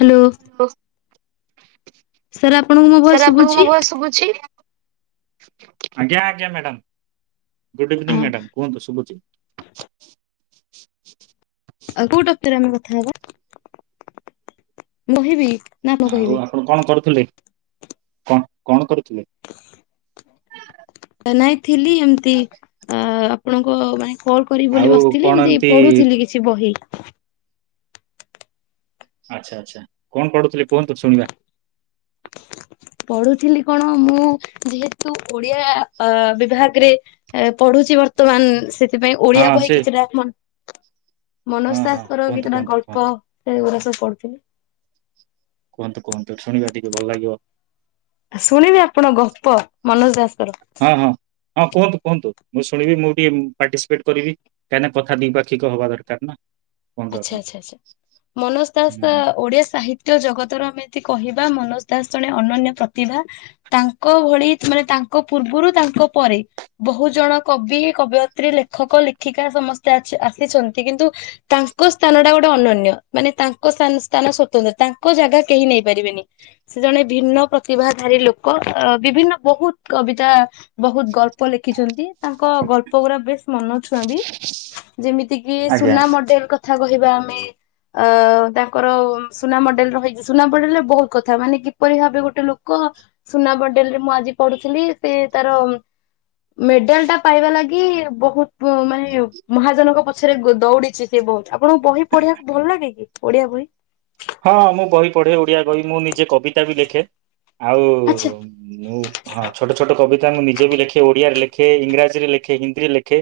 Hello. Hello sir ଆପଣଙ୍କୁ ମୋ sir voice ଆପଣଙ୍କୁ ମୋ ଶୁଭୁଛି? ଭଏସ ଶୁଭୁଛି? ଆଜ୍ଞା ଆଜ୍ଞା ମ୍ୟାଡାମ ଗୁଡ ଆ ଇଭିନିଂ ମ୍ୟାଡାମ କୁହନ୍ତୁ ଶୁଭୁଚିତ ଆଉ କୋଉ ଟପିକରେ ଆମେ କଥା ହବା ମୁହିବି ଆଉ ଆପଣ କଣ କରୁଥିଲେ? କଣ କଣ କରୁଥିଲେ? ନାଇଁ ଥିଲି ଏମିତି ଅ ଆପଣଙ୍କ ପାଇଁ। କଲ କରିବି ବୋଲି ଆଉ ବସିଥିଲି କଣ ଏମିତି ପଢୁଥିଲି କିଛି ବହି। ଆଚ୍ଛା ଆଚ୍ଛା କଣ ପଢୁଥିଲେ କୁହନ୍ତୁ ଶୁଣିବା। ପଢୁଥିଲି କଣ ମୁଁ ଯେହେତୁ ଓଡିଆ ବିଭାଗରେ ପଢୁଛି ବର୍ତ୍ତମାନ ସେ ସେଥିପାଇ ହଁ ଓଡିଆ ବହି ସେ କିଛିଟା ମନସ୍ ହଁ ହଁ ସାସଙ୍କର କୁହନ୍ତୁ କେତଟା କୁହନ୍ତୁ ଗଳ୍ପ କୁହନ୍ତୁ। ସେଗୁଡା ସବ ପଢ଼ୁଥିଲି। କୁହନ୍ତୁ କୁହନ୍ତୁ ଶୁଣିବା ଟିକେ ଭଲ ଲାଗିବ। ଆ ଶୁଣିବେ ଆପଣ ଗପ ମନୋଜ ହଁ ହଁ। ହଁ ଦାସଙ୍କର କୁହନ୍ତୁ କୁହନ୍ତୁ ମୁଁ ଶୁଣିବି ମୁଁ ଟିକେ ପାର୍ଟିସିପେଟ କରିବି କାହିଁକିନା କଥା ଦିପାକ୍ଷିକ ହବା ଦରକାର ନା। କୁହନ୍ତୁ ଆପଣ। ଆଚ୍ଛା ଆଛା ଆଛା ମନୋଜ ଦାସ ଓଡିଆ ସାହିତ୍ୟ ନ୍ୟ ଜଗତରୁ ଆମେ ଯଦି କହିବା ମନୋଜ ଦାସ ଜଣେ ଅନନ୍ୟ ପ୍ରତିଭା ତାଙ୍କ ଭଳି ମାନେ ତାଙ୍କ ପୂର୍ବରୁ ତାଙ୍କ ପରେ ବହୁ ଜଣ କବି କବୟତ୍ରୀ ଲେଖକ ଲେଖିକା ସମସ୍ତେ ଆସିଛନ୍ତି କିନ୍ତୁ। ତାଙ୍କ ସ୍ଥାନ ଟା ଗୋଟେ ଅନନ୍ୟ ମାନେ ତାଙ୍କ ସ୍ଥାନ ସ୍ଵତନ୍ତ୍ର ତାଙ୍କ ଜାଗା କେହି ନେଇ ପାରିବେନି ସେ ଜଣେ ଭିନ୍ନ ପ୍ରତିଭାଧାରୀ ଲୋକ ବିଭିନ୍ନ ବହୁତ କବିତା ବହୁତ ଗଳ୍ପ ଲେଖିଛନ୍ତି ତାଙ୍କ ଗଳ୍ପ ଗୁଡା ବେଶ ମନଛୁଆଁ ବି ଯେମିତି କିି ଆଜ୍ଞା ସୁନା ମ କହିବା ଆମେ ଅ ତାଙ୍କର ସୁନା ମଡେଲ ରହିଛି ସୁନା ମଡେଲରେ ବହୁତ କଥା ମାନେ କିପରି ଭାବେ ଗୋଟେ ଲୋକ ସୁନା ମଡେଲ ରେ ମୁଁ ଆଜି ପଢୁଥିଲି ସେ ତାର ମେଡେଲ ଟା ପାଇବା ଲାଗି ବହୁତ ମାନେ ମହାଜନଙ୍କ ପଛରେ ଦୌଡିଛି। ସେ ବହୁତ ଆପଣଙ୍କୁ ବହି ପଢିବାକୁ ଭଲ ଲାଗେ କି ଓଡିଆ ବହି? ହଁ ମୁଁ ବହି ପଢେ ଓଡିଆ ବହି ମୁଁ ନିଜେ କବିତା ବି ଲେଖେ। ଆଉ ଆଚ୍ଛା ମୁଁ ହଁ ଛୋଟ ଛୋଟ କବିତାଙ୍କୁ ଯେ ବି ଲେଖେ ଓଡ଼ିଆରେ ଲେଖେ ଇଂରାଜୀରେ ଲେଖେ ହିନ୍ଦୀରେ ଲେଖେ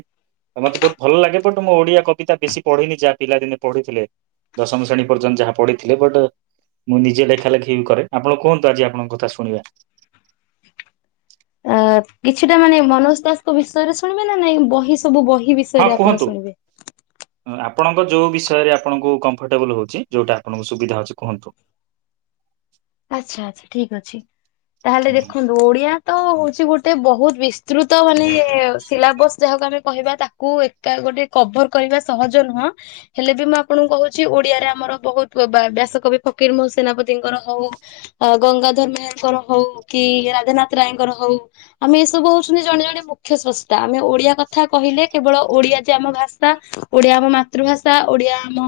ମତେ ବହୁତ ଭଲ ଲାଗେ ବଟ୍ ମୁଁ ଓଡ଼ିଆ କବିତା ବେଶୀ ପଢିନି ଯାହା ପିଲାଦିନେ ପଢ଼ିଥିଲେ ଦଶମ ଶ୍ରେଣୀ ପର୍ଯ୍ୟନ୍ତ ଯାହା ପଢି ଥିଲେ ବଟ୍ ମୁଁ ନିଜେ ଲେଖା ଲେଖି ବି କରେ ଆପଣ କୁହନ୍ତୁ ଆଜି ଆପଣଙ୍କ କଥା ଶୁଣିବା। ଅ କିଛିଟା ମାନେ ମନୋଜ ଦାସଙ୍କ ବିଷୟରେ ଶୁଣିବେ ନା ନାଇଁ ବହି ସବୁ ବହି ହଁ ବିଷୟରେ ଆପଣ କୁହନ୍ତୁ ଶୁଣିବେ? ଆପଣଙ୍କ ଯୋଉ ବିଷୟରେ ଆପଣଙ୍କୁ କମ୍ଫର୍ଟେବୁଲ ହଉଛି ଯୋଉଟା ଆପଣଙ୍କୁ ସୁବିଧା ଅଉଛି କୁହନ୍ତୁ। ଆଚ୍ଛା ଆଛା ଠିକ ଅଛି। ତାହେଲେ ଦେଖନ୍ତୁ ଓଡିଆ। ତ ହଉଛି ଗୋଟେ ବହୁତ ବିସ୍ତୃତ ମାନେ ସିଲାବସ୍ ଯାହାକୁ ଆମେ କହିବା ତାକୁ ଏକା ଗୋଟେ କଭର କରିବା ସହଜ ନୁହଁ ହେଲେ ବି ମୁଁ ଆପଣଙ୍କୁ କହୁଛି ଓଡିଆରେ ଆମର ବହୁତ ବ୍ୟାସକବି ଫକୀର ମୋହ ସେନାପତିଙ୍କର ହଉ। ଗଙ୍ଗାଧର ମେହେରଙ୍କର ହଉ କି ରାଜଧାନଥ ରାୟଙ୍କର ହଉ ଆମେ ଏସବୁ ହଉଛନ୍ତି ଜଣେ ଜଣେ ମୁଖ୍ୟ ସଂ୍ରସ୍ତା ଆମେ ଓଡିଆ କଥା କହିଲେ କେବଳ ଓଡିଆ ଯେ ଆମ ଭାଷା ଓଡିଆ ଆମ ମାତୃଭାଷା ଓଡିଆ ଆମ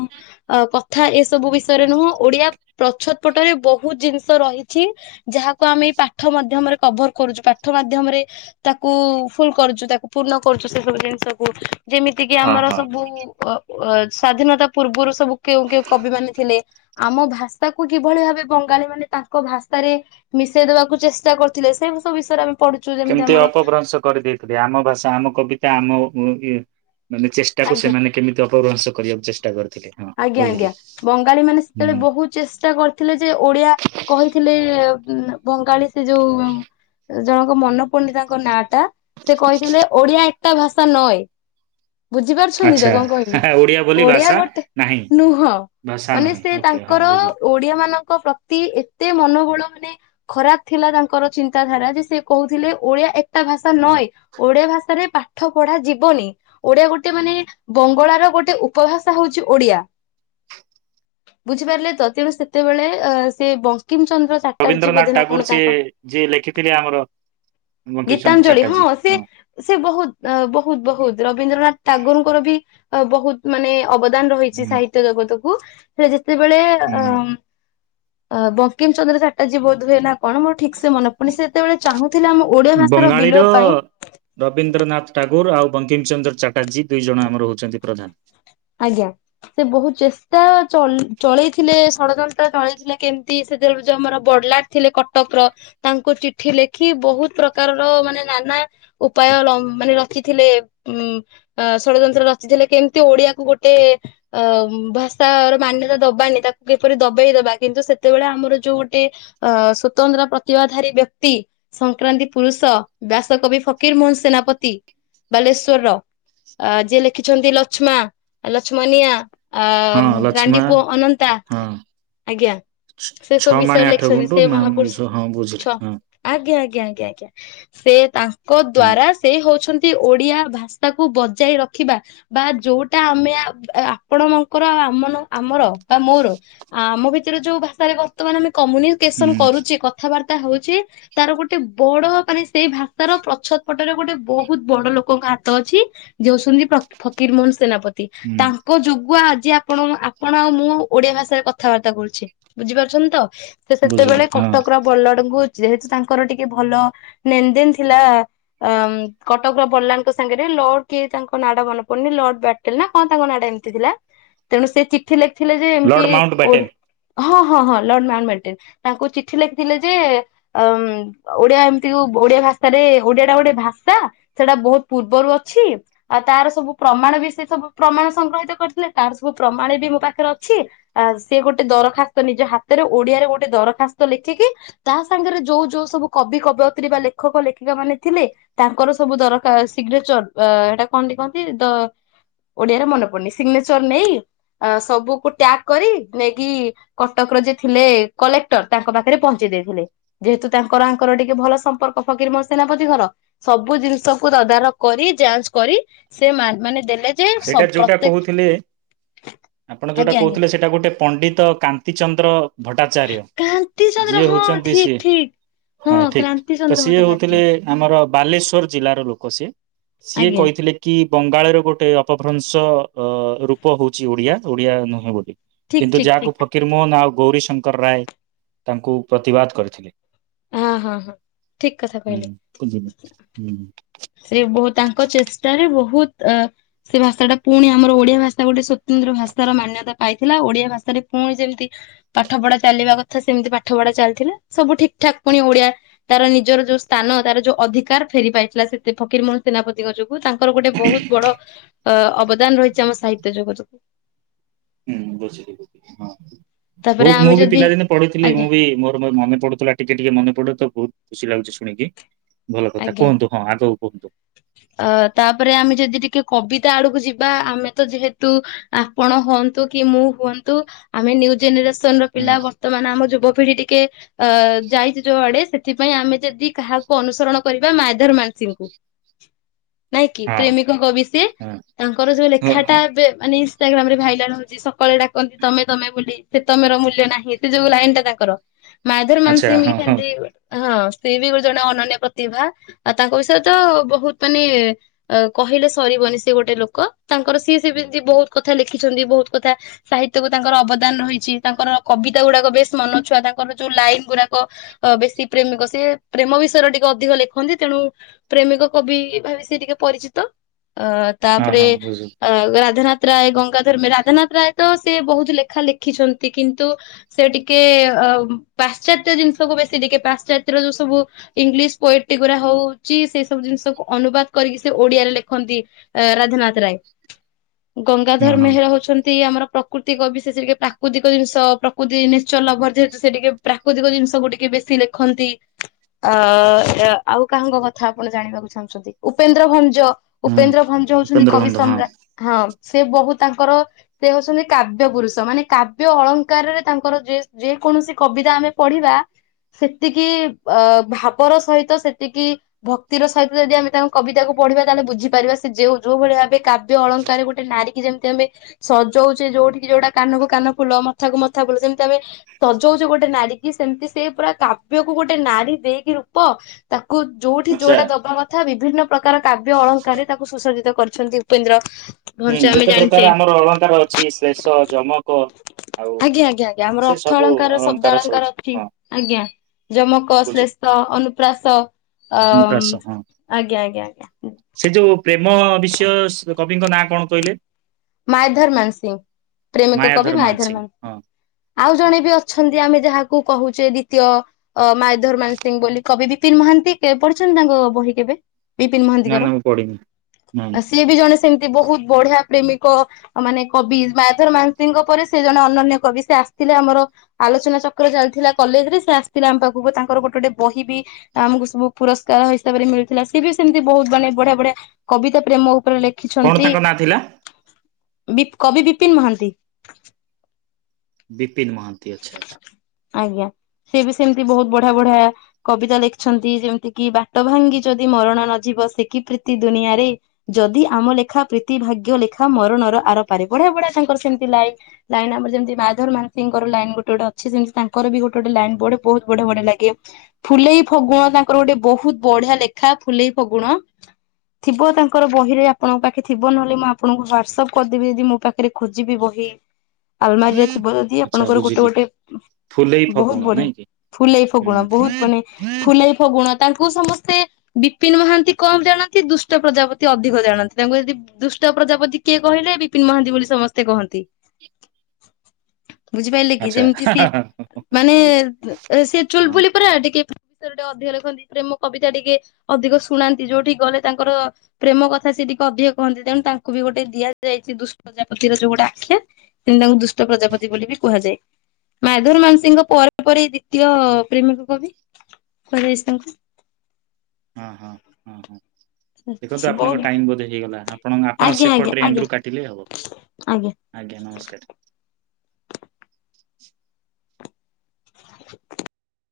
କଥା ଏସବୁ ବିଷୟରେ ନୁହଁ ଓଡିଆ ପ୍ରଛତ ପଟରେ ବହୁ ବହୁତ ଜିନିଷ ରହିଛି ଯାହାକୁ ଆମେ ପାଠ ମାଧ୍ୟମରେ କଭର କରୁଛୁ ପାଠ ମାଧ୍ୟମରେ ତାକୁ ଫୁଲ କରୁଛୁ ତାକୁ ପୂର୍ଣ୍ଣ କରୁଛୁ ସେ ସବୁ ଜିନିଷକୁ। ଯେମିତି କିି ହଁ ଆମର ହଁ ସବୁ ଅ ଅ ସ୍ଵାଧୀନତା ପୂର୍ବରୁ ସବୁ କେଉଁ କେଉଁ କବି ମାନେ ଥିଲେ ଆମ ଭାଷା କୁ କିଭଳି ଭାବେ ବଙ୍ଗା ମାନେ ତାଙ୍କ ଭାଷାରେ ମିଶେଇଦବାକୁ ଚେଷ୍ଟା କରିୁଥିଲେ ସେଇବୁ ବିଷୟରେ ଆମେ। ପଢୁଛୁ ଯେମିତି କେମିତି ଆମର ଅପଭ୍ରଂଶ କରିଦେଇଥିଲି ଆମ ଭାଷା ଆମ କବିତା। ତା ଆମ ଉ ଇଏ। ମାନେ ଚେଷ୍ଟା କୁ ଆଜ୍ଞା ସେମାନେ କେମିତି ଅପଗ୍ରହଂସ କରିବାକୁ ଚେଷ୍ଟା [unintelligible] ଆଜ୍ଞା ବୁଝିଲି ଆଜ୍ଞା ବଙ୍ଗାଳୀ ମାନେ ସେତେବେଳେ ହୁଁ। ବହୁତ ଚେଷ୍ଟା କରିଥିଲେ ଯେ ଓଡିଆ କହିଥିଲେ ଏ ବଙ୍ଗାଳୀ ସେ ଯଉ ଜଣଙ୍କ ମନ ପଡିତାଙ୍କ ନାଁ ଟା ସେ କହିଥିଲେ ଓଡିଆ ଏକଟା ଭାଷା ନଏ। ବୁଝିପାରୁଛନ୍ତି ତ ଆଚ୍ଛା କଣ କହିଲି ବୋଲି ଓଡିଆ ଭାଷା ଗୋଟେ। ନାହିଁ ନୁହଁ ଭାଷା ମାନେ ନୁହେଁ ସେ ଓକେ ହଁ ତାଙ୍କର ବୁଝିଲି। ଓଡିଆ ମାନଙ୍କ ପ୍ର ଏତେ ମନୋବଳ ମାନେ ଖରାପ ଥିଲା ତାଙ୍କର ଚିନ୍ତାଧାରା ଯେ ସେ କହୁଥିଲେ ଓଡିଆ ଏକା ଭାଷା ନଏଁ ଓଡିଆ ଭାଷାରେ ପାଠ ପଢା ଯିବନି ଓଡିଆ ଗୋଟେ ମାନେ ବଙ୍ଗଳାର ଗୋଟେ ଉପଭାଷା ହଉଛି ଓଡିଆ। ବୁଝିପାରିଲେ ତ ତେଣୁ ସେତେବେଳେ ଅ ସେ ବଂଶ କିମ ଚନ୍ଦ୍ର ଚାଟାର୍ଜୀ ରବୀନ୍ଦ୍ରନାଥ ବୋଧେନା ଟାଗୋର କଣ ସିଏ ତାଙ୍କର ଯିଏ ଲେଖିଥିଲେ ଆମର ବଙ୍କିମଚନ୍ଦ୍ର ଗୀତାଞ୍ଜଳି ହଁ ଚାଟାର୍ଜୀ ସେ ସେ ବହୁତ ବହୁତ ବହୁତ ରବୀନ୍ଦ୍ରନାଥ ଟାଗୋରଙ୍କର ବି ବହୁତ ମାନେ ଅବଦାନ ରହିଥିଲା। ଯେ ହୁଁ ସାହିତ୍ୟ ଜଗତକୁ କୁ ହେଜିତ୍ ଯେତେବେଳେ ଅ ହୁଁ ଅ ବଙ୍କିମ ଚନ୍ଦ୍ର ଚାଟଜୀ ବୋଧହୁଏ ନା କଣ ମୋର ଠିକ ସେ ମନେ ପଡୁନି ସେ ଯେତେବେଳେ ଚାହୁଥିଲା ଆମ ଓଡିଆ ଭାଷାର ବଙ୍ଗାଳୀର ବିଲୋପ ପାଇଁ। ବଙ୍କିମ ଚନ୍ଦ୍ର ଚା ଆଜି ଦୁଇ ଜଣ ଆମର ହଉଛନ୍ତି ପ୍ରଧାନ। [inaudible] ଆଜ୍ଞା ସେ ବହୁତ ଚେଷ୍ଟା ଚଲେ ଚଳେଇଥିଲେ ଷଡ଼ଯନ୍ତ୍ର। ତା ତଳେଥିଲା କେମିତି ସେ ଯୋଉ ଆମର ବଡଲାଟ ଥିଲେ କଟକ ର ତାଙ୍କୁ ଚିଠି ଲେଖି ବହୁତ ପ୍ରକାରର ମାନେ ନାନା ଉପାୟ ମାନେ ରଚିଥିଲେ ଉଁ ଷଡଯନ୍ତ୍ର ରଚିଥିଲେ କେମିତି ଓଡିଆ। ଗୋଟେ ଅ ଭାଷା ର ମାନ୍ୟତା ଦବାନି ତାକୁ କିପରି ଦବେଇ ଦବା କିନ୍ତୁ ସେତେବେଳେ ଆମର ଯୋଉ ଗୋଟେ ଅ ସ୍ଵତନ୍ତ୍ର ପ୍ରତିଭାଧାରୀ ବ୍ୟକ୍ତି ସଂକ୍ରାନ୍ତି ପୁରୁଷ ବ୍ୟାସ କବି ଫକୀର ମୋହନ ସେନାପତି ବାଲେଶ୍ଵରର ଯିଏ ଲେଖିଛନ୍ତି ଲକ୍ମା। ଲଷ୍ମଣିଆ। ଅ ହଁ ରାଣ୍ଡି ଲକ୍ଷ୍ମା ପୁଅ ଅନନ୍ତା ହଁ ଆଜ୍ଞା ସେ ସବୁ ଛଅ ମାଣେ ବିଷୟରେ ଆଠ ଲେଖିଛନ୍ତି ଗୁଣ୍ଟୁ ସେ ମହାପୁରୁଷ ହଁ ଛ ବୁଝିଲି ହଁ। ଆଜ୍ଞା ଆଜ୍ଞା ଆଜ୍ଞା ଆଜ୍ଞା ସେ ତା ଙ୍କ ହୁଁ ଦ୍ଵାରା ସେ ହଉଛନ୍ତି ଓଡିଆ ଭାଷା ତାକୁ ବଜାଇ ରଖିବା ବା ଯୋଉ ତା ଆମେ ଆବ ଆପଣଙ୍କର ଆଉ ଆମ ଆମର ବା ମୋର ଆ ମୁଁ ବି ଥିରେ ଯଉ ଭାଷାରେ ବର୍ତ୍ତମାନ ଆମେ କମ୍ୟୁନିକେସନ ହୁଁ କରୁଚେ କଥାବାର୍ତ୍ତା ତା ହଉଛେ ତାର ଗୋଟେ ବଡ ମାନେ ସେଇ ଭାଷାର ପ୍ରଛଦ ପଟରେ ଗୋଟେ ବହୁତ ବଡ ଲୋକଙ୍କ ହାତ ଅଛି ଯେ ହେଉଛନ୍ତି ଫକୀର ମୋହନ ସେନାପତି ହୁଁ ତାଙ୍କ ଯୋଗୁଆ ଯେ ଆପଣ ଆପଣ ଆଉ ମୁଁ ଓଡିଆ ଭାଷାରେ କଥାବାର୍ତ୍ତା କରୁଛି ବୁଝିପାରୁଛନ୍ତି ତ? ସେ ବୁଝିଲି ସେତେବେଳେ ହଁ କଟକର ବଲଡଙ୍କୁ ଯେହେତୁ ତାଙ୍କର ଟିକେ ଭଲ ଲେନ ଦେନ ଥିଲା ଅ କଟକର ବଲାଲଙ୍କ ସାଙ୍ଗରେ ଲର୍ଡ କିଏ ତାଙ୍କ ନା ଟା ମନେ ପଡନି ଲର୍ଡ ବ ନା କଣ ତାଙ୍କ ନାଁଟ ଏମତି ଥିଲା ତେଣୁ ସେ ଚିଠି ଲେଖି ଥିଲେ ଯେ ଲର୍ଡ ଏମିତି ମାଉଣ୍ଟ ଓ ବ୍ୟାଟେନ୍ ହଁ ହଁ ହଁ ଲର୍ଡ଼ ମାଉଣ୍ଟ ମେନ୍ଟେନ୍ ତାଙ୍କୁ ଚିଠି ଲେଖିଥିଲେ ଯେ ଅ ଓଡିଆ ଏମିତି ଓଡିଆ ଭାଷାରେ ଓଡିଆ ଟା ଗୋଟେ ଭାଷା ସେଟା ବହୁତ ପୂର୍ବରୁ ଅଛି ଆଉ ତାର ସବୁ ପ୍ରମାଣ ବି ସେ ସବୁ ପ୍ରମାଣ ସଂଗ୍ରହିତ କରିଥିଲେ ତାର ସବୁ ପ୍ରମାଣ ବି ମୋ ପାଖରେ ଅଛି ଆ ସିଏ ଗୋଟେ ଦରଖାସ୍ତ ନିଜ ହାତରେ ଓଡିଆରେ ଗୋଟେ ଦରଖାସ୍ତ ଲେଖିକି ତା ସାଙ୍ଗରେ ଯୋଉ ଯୋଉ ସବୁ କବି କବୟତ୍ରୀ ବା ଲେଖକ ଲେଖିକା ମାନେ ଥିଲେ ତାଙ୍କର ସବୁ ଦର ସିଗ୍ନେଚର ହେଟା କଣ ତି କହନ୍ତି ଦ ଓଡିଆରେ ମନେ ପଡୁନି ସିଗ୍ନେଚର ନେଇ ସବୁକୁ ଟ୍ୟାଗ କରି ନେଇକି କଟକର ଯେ ଥିଲେ କଲେକ୍ଟର ତାଙ୍କ ପାଖରେ ପହଞ୍ଚି ଦେଇଥିଲେ ଯେହେତୁ ତାଙ୍କର ଆଙ୍କର ଟିକେ ଭଲ ସମ୍ପର୍କ ଫକିର ମୋ ସେନାପତି ଘର ସବୁ ଜିନିଷକୁ ତଦାରଖ କରି ଯାଞ୍ଚ କରି ସେ ମାନେ ଦେଲେ ଯେ ସେଇଟା ଯୋଉଟା ପ୍ରତ୍ୟେକ କହୁଥିଲେ ଆପଣ ଯୋଉଟା ଆଜ୍ଞା ଆଜ୍ଞା କହୁଥିଲେ ସେଇଟା ଗୋଟେ ପଣ୍ଡିତ କାନ୍ତିଚନ୍ଦ ମ୍ର ଭଟ୍ଟାଚାର୍ଯ୍ୟ କ୍ରାନ୍ତି ଚନ୍ଦ୍ର ଯିଏ ହଁ ହଉଛନ୍ତି ଠିକ ସିଏ ଠିକ ହଁ ଠିକ କ୍ରାନ୍ତି ତ ଚନ୍ଦ୍ର ସିଏ ହଉଥିଲେ ଭଟ୍ଟାଚାର୍ଯ୍ୟ ଆମର ବାଲେଶ୍ୱର ଜିଲ୍ଲାର ଲୋକ ସିଏ। ସିଏ ଆଜ୍ଞା କହିଥିଲେ କି ବଙ୍ଗାଳରେ ଗୋଟେ ଉପଭ୍ରଂଶ ଅ ରୂପ ହଉଛି ଓଡିଆ ଓଡିଆ ନୁହେଁ ବୋଲି ଠିକ କିନ୍ତୁ ଠିକ ଯାହାକୁ ଠିକ ଫକୀର ମୋହନ ଆଉ ଗୌରୀ ଶ ଶଙ୍କର ରାୟ ତାଙ୍କୁ ପ୍ରତିବାଦ କରିଥିଲେ। ହଁ ହଁ ହଁ ଠିକ କଥା ହୁଁ କହିଲେ ବୁଝିଲି ହୁଁ ସେ ବହୁ ତାଙ୍କ ଚେଷ୍ଟାରେ ବହୁତ ଅ ସେ ଭାଷା ଟା ପୁଣି ଆମର ଓଡିଆ ଭାଷା ତା ଗୋଟେ ସ୍ୱତନ୍ତ୍ର ଭାଷାର ମାନ୍ୟତା ପାଇଥିଲା ଓଡିଆ ଭାଷାରେ ପୁଣି ଯେମିତି ପାଠ ପଢା ଚାଲିବା କଥା ସେମିତି ପାଠ ପଢା ଚାଲିଥିଲା ସବୁ ଠିକ ଠାକ୍ ପୁଣି ଓଡିଆ ତାର ନିଜର ଯୋଉ ସ୍ଥାନ ତାର ଯୋଉ ଅଧିକାର ଫେରି ପାଇଥିଲା ସେ ଫକୀରମୋହନ ସେନାପତିଙ୍କ ଯୋଗୁ। ତାଙ୍କର ଗୋଟେ ବହୁତ ବଡ ଅ ଅବଦାନ ରହିଛି ଆମ ସାହିତ୍ୟ ତେ ଯୋଗ ହୁଁ ବସି ହଁ ତାପରେ ବହୁତ ମୁଁ ଆମେ ବି ଯଦି ପିଲାଦିନେ ପଢେଇଥିଲି ମୁଁ ଆଜ୍ଞା ବି ମୋର ମନେ ପଡୁଥିଲା ଟିକେ ଟିକେ ମନେ ପଡୁ ତ ବହୁ କିୁଛି ଲାଗୁଛି ଶୁଣିକି ଭଲ କଥା ଆଜ୍ଞା କୁହନ୍ତୁ ହଁ ଆଗକୁ କୁହନ୍ତୁ ଅ ତାପରେ ଆମେ ଯଦି ଟିକେ କବିତା ଆଡକୁ ଯିବା ବା ଆମେ ତ ଯେହେତୁ ଆପଣ ହୁଅନ୍ତୁ କି ମୁଁ ହୁଅନ୍ତୁ ଆମେ ନିୁ ଜେନେସ ର ହୁଁ ପିଲା ବର୍ତ୍ତମାନ ଆମ ଯୁବକ ିଠି ଟିକେ ଅ ଯାଇଛି ଯୋଆଡେ ସେଥିପାଇଁ ଆମେ ଯଦି କାହାକୁ ଅନୁସରଣ କରିବା ମାଧର ମାାନସୀଙ୍କୁ ନାଇଁ କି ହଁ ପ୍ରେମିକଙ୍କ ବି ସେ ହଁ ତାଙ୍କର ଯୋଉ ହଁ ହଁ ଲେଖାଟାବେ ମାନେ ଇଷ୍ଟାଗ୍ରାମ ରେ ଭାଇରାଲ ହଉଛି ସକାଳେ ଡାକନ୍ତି ତମେ ତମେ ବୋଲି ସେ ତମର ମୂଲ୍ୟ ନାହିଁ ସେ ଯୋଉ ଲାଇନ ଟା ତାଙ୍କର ମାଧର ଆଚ୍ଛା ମାନସି ମି ହଁ ହଁ ଠଡି ହଁ ବି ଗୋଟେ ଜଣେ ଅନନ୍ୟ ପ୍ରଭା ଆ ତାଙ୍କ ବିଷୟରେ ତ ବହୁତ ମାନେ କହିଲେ ସରିବନି ସେ ଗୋଟେ ଲୋକ ତାଙ୍କର ସିଏ ସେମିତି ବହୁତ କଥା ଲେଖିଛନ୍ତି ବହୁତ କଥା ସାହିତ୍ୟକୁ ତାଙ୍କର ଅବଦାନ ରହିଛି ତାଙ୍କର କବିତା ଗୁଡାକ ବେଶ ମନଛୁଆ ତାଙ୍କର ଯୋଉ ଲାଇନ ଗୁଡାକ ବେଶୀ ପ୍ରେମିକ ସେି ପ୍ରେମ ବିଷୟରେ ଟେ ଟେ ଅଧିକ ଲେଖନ୍ତି ତେଣୁ ପ୍ରେମିକ କବି ଭାି ସେି ଟିକେ ପରିଚିତ ଅ ହଁ ତାପରେ ହଁ ବୁଝ ଅ ରାଧାନଥ ରାୟ ଗଙ୍ଗାଧର୍ମେ ରାଧାନାଥ ରାୟ ତ ସେ ବହୁତ ଲେଖା ଲେଖିଛନ୍ତି କିନ୍ତୁ ସେ ଟିକେ ଅ ପାଶ୍ଚାତ୍ୟ ଜିନିଷକୁ ବେଶୀ ଟିକେ ପାଶ୍ଚାତ୍ୟର ଯୋଉ ସବୁ ଇଂଲିଶ ପୋଏଟ୍ରି ଗୁଡା ହଉଛି ସେଇ ସବୁ ଜିନିଷକୁ ଅନୁବାଦ କରିକି ସେ ଓଡିଆରେ ଲେଖନ୍ତି ରାଧାନଥ ରାୟ ହଁ ଗଙ୍ଗାଧର ହଁ ମେହେର ହଉଛନ୍ତି ଆମର ପ୍ରକୃତିକ ବିଷଷ ଟିକେ ପ୍ରାକୃତିକ ଜିନିଷ ପ୍ରକୃତି ନେଚର ଲଭର ଯେହେତୁ ସେ ଟିକେ ପ୍ରାକୃତିକ ଜିନିଷ ଗୁ ଟିକେ ବେଶୀ ଲେଖନ୍ତି ଆ ଆଉ କାହାଙ୍କ କଥା ଆପଣ ଜାଣିବାକୁ ଚାହୁଁଛନ୍ତି ଉପେନ୍ଦ୍ର ଭଞ୍ଜ ହୁଁ ଉପେନ୍ଦ୍ର ଭଞ୍ଜ ହଉଛନ୍ତି ଉପେନ୍ଦ୍ର କବି ବନ୍ଧ ହଁ ସମ୍ରାଟ ହଁ ସେ ବହୁତ ତାଙ୍କର ସେ ହଉଛନ୍ତି କାବ୍ୟ ପୁରୁଷ ମାନେ କାବ୍ୟ ଅଳଙ୍କାରରେ ତାଙ୍କର ଯେ ଯେ କୌଣସି କବିତା ଆମେ ପଢିବା ସେତିକି ଅ ଭାବର ସହିତ ତ ସେତିକି ଭକ୍ତିର ସହିତ ଯଦି ଆମେ ତାଙ୍କ କବିତାକୁୁ ପଢିବା ତାହେଲେ ବୁଝିପାରିବା ସେ ଯଉ ଯୋଉ ଭଳି ଭାବେ କାବ୍ୟ ଅଳଙ୍କାରାରେ ଗୋଟେ ନାରୀ କି ଯେମିତି ଆମେ ସଜଉଛେ ଯୋଉଠ କିି ଯୋଉଟା କାନ କକୁ କାନ ଫୁଲ ମଥାକୁ ମଥା ଫୁଲ ସେମିତି ଆମେ ସଜଉଛେ ଗୋଟେ ନାରୀ କି ସେମିତି ସେଇ ପୁରା କାବ୍ୟକୁ ଗୋଟେ ନାରୀ ଦେଇକି ରୂପ ତାକୁ ଯୋଉଠି ଆଚ୍ଛା ଯୋଉଟାବା କଥା ବି [unintelligible] ପ୍ରକାର କାବ୍ୟ ଅଳଙ୍କାର ତାକୁ ସୁସଜିତ କରିଛନ୍ତି ଉପେନ୍ଦ୍ର ହୁଁ ଭଞ୍ଚ ଆମେ ଯେତେ ପ୍ରକାର ଜାଣିଛେ ଆମର ଅଳଙ୍କାର ଅଛି ଶ୍ଲେଷ ଯମକ ଆଉ ଆଜ୍ଞା ଆଜ୍ଞା ଆଜ୍ଞା ଆମର ସେ ଅର୍ଥ ସବୁ ଅଳଙ୍କାର ଶବ୍ଦ ସବୁ ଅଳଙ୍କାର ଅଛି ହଁ ଆଜ୍ଞା ଜମକ ବୁଝିଲି। ଶ୍ଲେଷ୍ ଅନୁପ୍ରା ହ ଅ ପ୍ରାସ ହଁ ଆଜ୍ଞା ଆଜ୍ଞା ଆଜ୍ଞା ସେ ଯୋଉ ପ୍ରେମ ବିଷୟ ଙ୍କ ନାଁ କଣ କହିଲେ? ମାଇଧର ମାନସିିଂ ପ୍ରେମିକ କବି ମାୟାଧର ମାଇଧର ମାନସିଂ ମାନସିିଂ ହଁ ଆଉ ହଁ ଜଣେ ହଁ ବି ଅଛନ୍ତି ଆମେ ଯାହାକୁ କୁ କହୁଛେ ଦ୍ୱିତୀୟ ଅ ମାାୟଧର ମ ସିଂହ ବୋଲି କବି ବିପିନ ମହାନ୍ତି ପଢଛନ୍ତି ତାଙ୍କ ବହି କେବେ ବିପିନ ନା ମହାନ୍ତିଙ୍କର ନା ମୁଁ ପଢିନି ହୁଁ ଆ ସିଏ ବି ଜଣେ ସେମିତି ବହୁତ ବଢିଆ ପ୍ରେମିକ ମାନେ କବି ମାଧର ମାଂସଙ୍କ ପରେ ସେ ଜଣେ ଅନନ୍ୟ କବି ସେ ଆସିଥିଲେ ଆମର ଆଲୋଚନା ଚକ୍ର ଚାଲିଥିଲା କଲେଜ ରେ ସେ ଆସିଥିଲା ଆମ ପାଖକୁ ତାଙ୍କର ଗୋଟେ ଗୋଟେ ବହି ବି ଆମକୁ ସବୁ ପୁରସ୍କାର ହିସାବରେ ମିଳୁଥିଲା ସେ ବି ସେମିତି ବହୁତ ମାନେ ବଢିଆ ବଢିଆ କବିତା ପ୍ରେମ ଉପରେ କଣ ଲେଖିଛନ୍ତି। ତାଙ୍କ ନାଁ ଥିଲା? କବି ବିପିନ ମହାନ୍ତି। ବି ବିପିନ ମହାନ୍ତି ଅଛା। ଆଜ୍ଞା ସେ ବି ସେମିତି ବହୁତ ବଢିଆ ବଢିଆ କବିତା ଲେଖିଛନ୍ତି ଯେମିତି କିି ବାଟ ଭାଙ୍ଗି ଯଦି ମରଣ ନଯିବ ସେ କିି ପ୍ରୀତି ଦୁନିଆରେ ଯଦି ଆମ ଲେଖା ପ୍ରୀତି ଭାଗ୍ୟ ଲେଖା ମରଣର ଆରପାରେ ବଢିଆ ବଢିଆ ତାଙ୍କର ସେମିତି ଲାଇ ଲାଇ ଆମର ଯେମିତି ମାୟାଧର ମାନସିଂ। ର ଲାଇନ ଗୋଟେ ଗୋଟେ ଅଛି ସେମିତି ତାଙ୍କର ବି ଗୋଟେ ଗୋଟେ ଲାଇନ ବୋଡେ ବହୁତ ବଢିଆ ବଢଆ ଲାଗେ ଫୁଲେଇ ଫଗୁଣ ତାଙ୍କର ଗୋଟେ ବହୁତ ବଢିଆ ଲେଖା ଫୁଲେଇ ଫଗୁଣ ଥିବ ତାଙ୍କର ବହିରେ ଆପଣଙ୍କ ପାଖେ ଥିବ ନହେଲେ ମୁଁ ଆପଣଙ୍କୁ ହ୍ଵଟସଆପ କରିଦେବି ଯଦି ମୋ ପାଖରେ ଖୋଜିବି ବହି। ଆଲମାରିରେ ଥିବଯଦି। ଆଚ୍ଛା ଗୋଟେ ବୁଝିଲି ଗୋଟେ ଫୁଲେଇ ବହୁତ ଫଗୁଣ ବଢିଆ ନାଇଁ କି ଫୁଲେଇ ଫଗୁଣ ବହୁତ ମାନେ ହୁଁ। ଫୁଲେଈ ଫଗୁଣ କୁଣ ତାଙ୍କୁ ସମସ୍ତେ ବିପିନ ମହାନ୍ତି କଣ ଜାଣନ୍ତି ଦୁଷ୍ଟ ପ୍ରଜାପତି ଅଧିକ ଜାଣନ୍ତି ତାଙ୍କୁ ଯଦି ଦୁଷ୍ଟ ପ୍ରଜାପତି କିଏ କହିଲେ ବିପିନ ମହାନ୍ତି ବୋଲି ସମସ୍ତେ କହନ୍ତି। ବୁଝିପାରିଲେ କି ଆଚ୍ଛା ଯେମିତି ସିଏ ମାନେ ବୁଝିଲି ସିଏ ହଁ ଚୁଲବୁଲି ପରା ଟିକେ। ବିଷୟରେ ଟିକେ ଅଧିକ ଲେଖନ୍ତି ପ୍ରେମ କବିତା ଟିକେ ଅଧିକ ଶୁଣାନ୍ତି ଯୋଉଠିକି ଗଲେ ତାଙ୍କର ପ୍ରେମ କଥା ସେିଏ ଟିକେ ଅଧିକ କହନ୍ତି ତେଣୁ ତାଙ୍କୁ ବି ଗୋଟେ ଦିଆଯାଇଛି ଦୁଷ୍ଟ ପ୍ରଜାପତିର ଯୋଉ ଗୋଟେ ଆଖ୍ୟା ସେତି ତାଙ୍କୁ ଦୁଷ୍ଟ ପ୍ରଜାପତି ବୋଲି ବି। କୁହାଯାଏ ମାଧୁର ମାନସୀଙ୍କ ପରେ ପରେ ଦ୍ଵିତୀୟ ପ୍ରେମିକ କବି କୁହାଯାଇଛି ତାଙ୍କୁ। ହଁ ହଁ ହଁ ହଁ ଦେଖନ୍ତୁ ତାଙ୍କୁ ଆପଣଙ୍କ ଟାଇମ ବହୁତ ବୋଧେ ହେଇଗଲା। ଆପଣ ଆପଣ ଆଜ୍ଞା ଆଜ୍ଞା ସେପଟରେ ଏଣ୍ଡୁ ଆଜ୍ଞା କାଟିଲେ ହେବ ଆଜ୍ଞା। ଆଜ୍ଞା ନମସ୍କାର। [inaudible]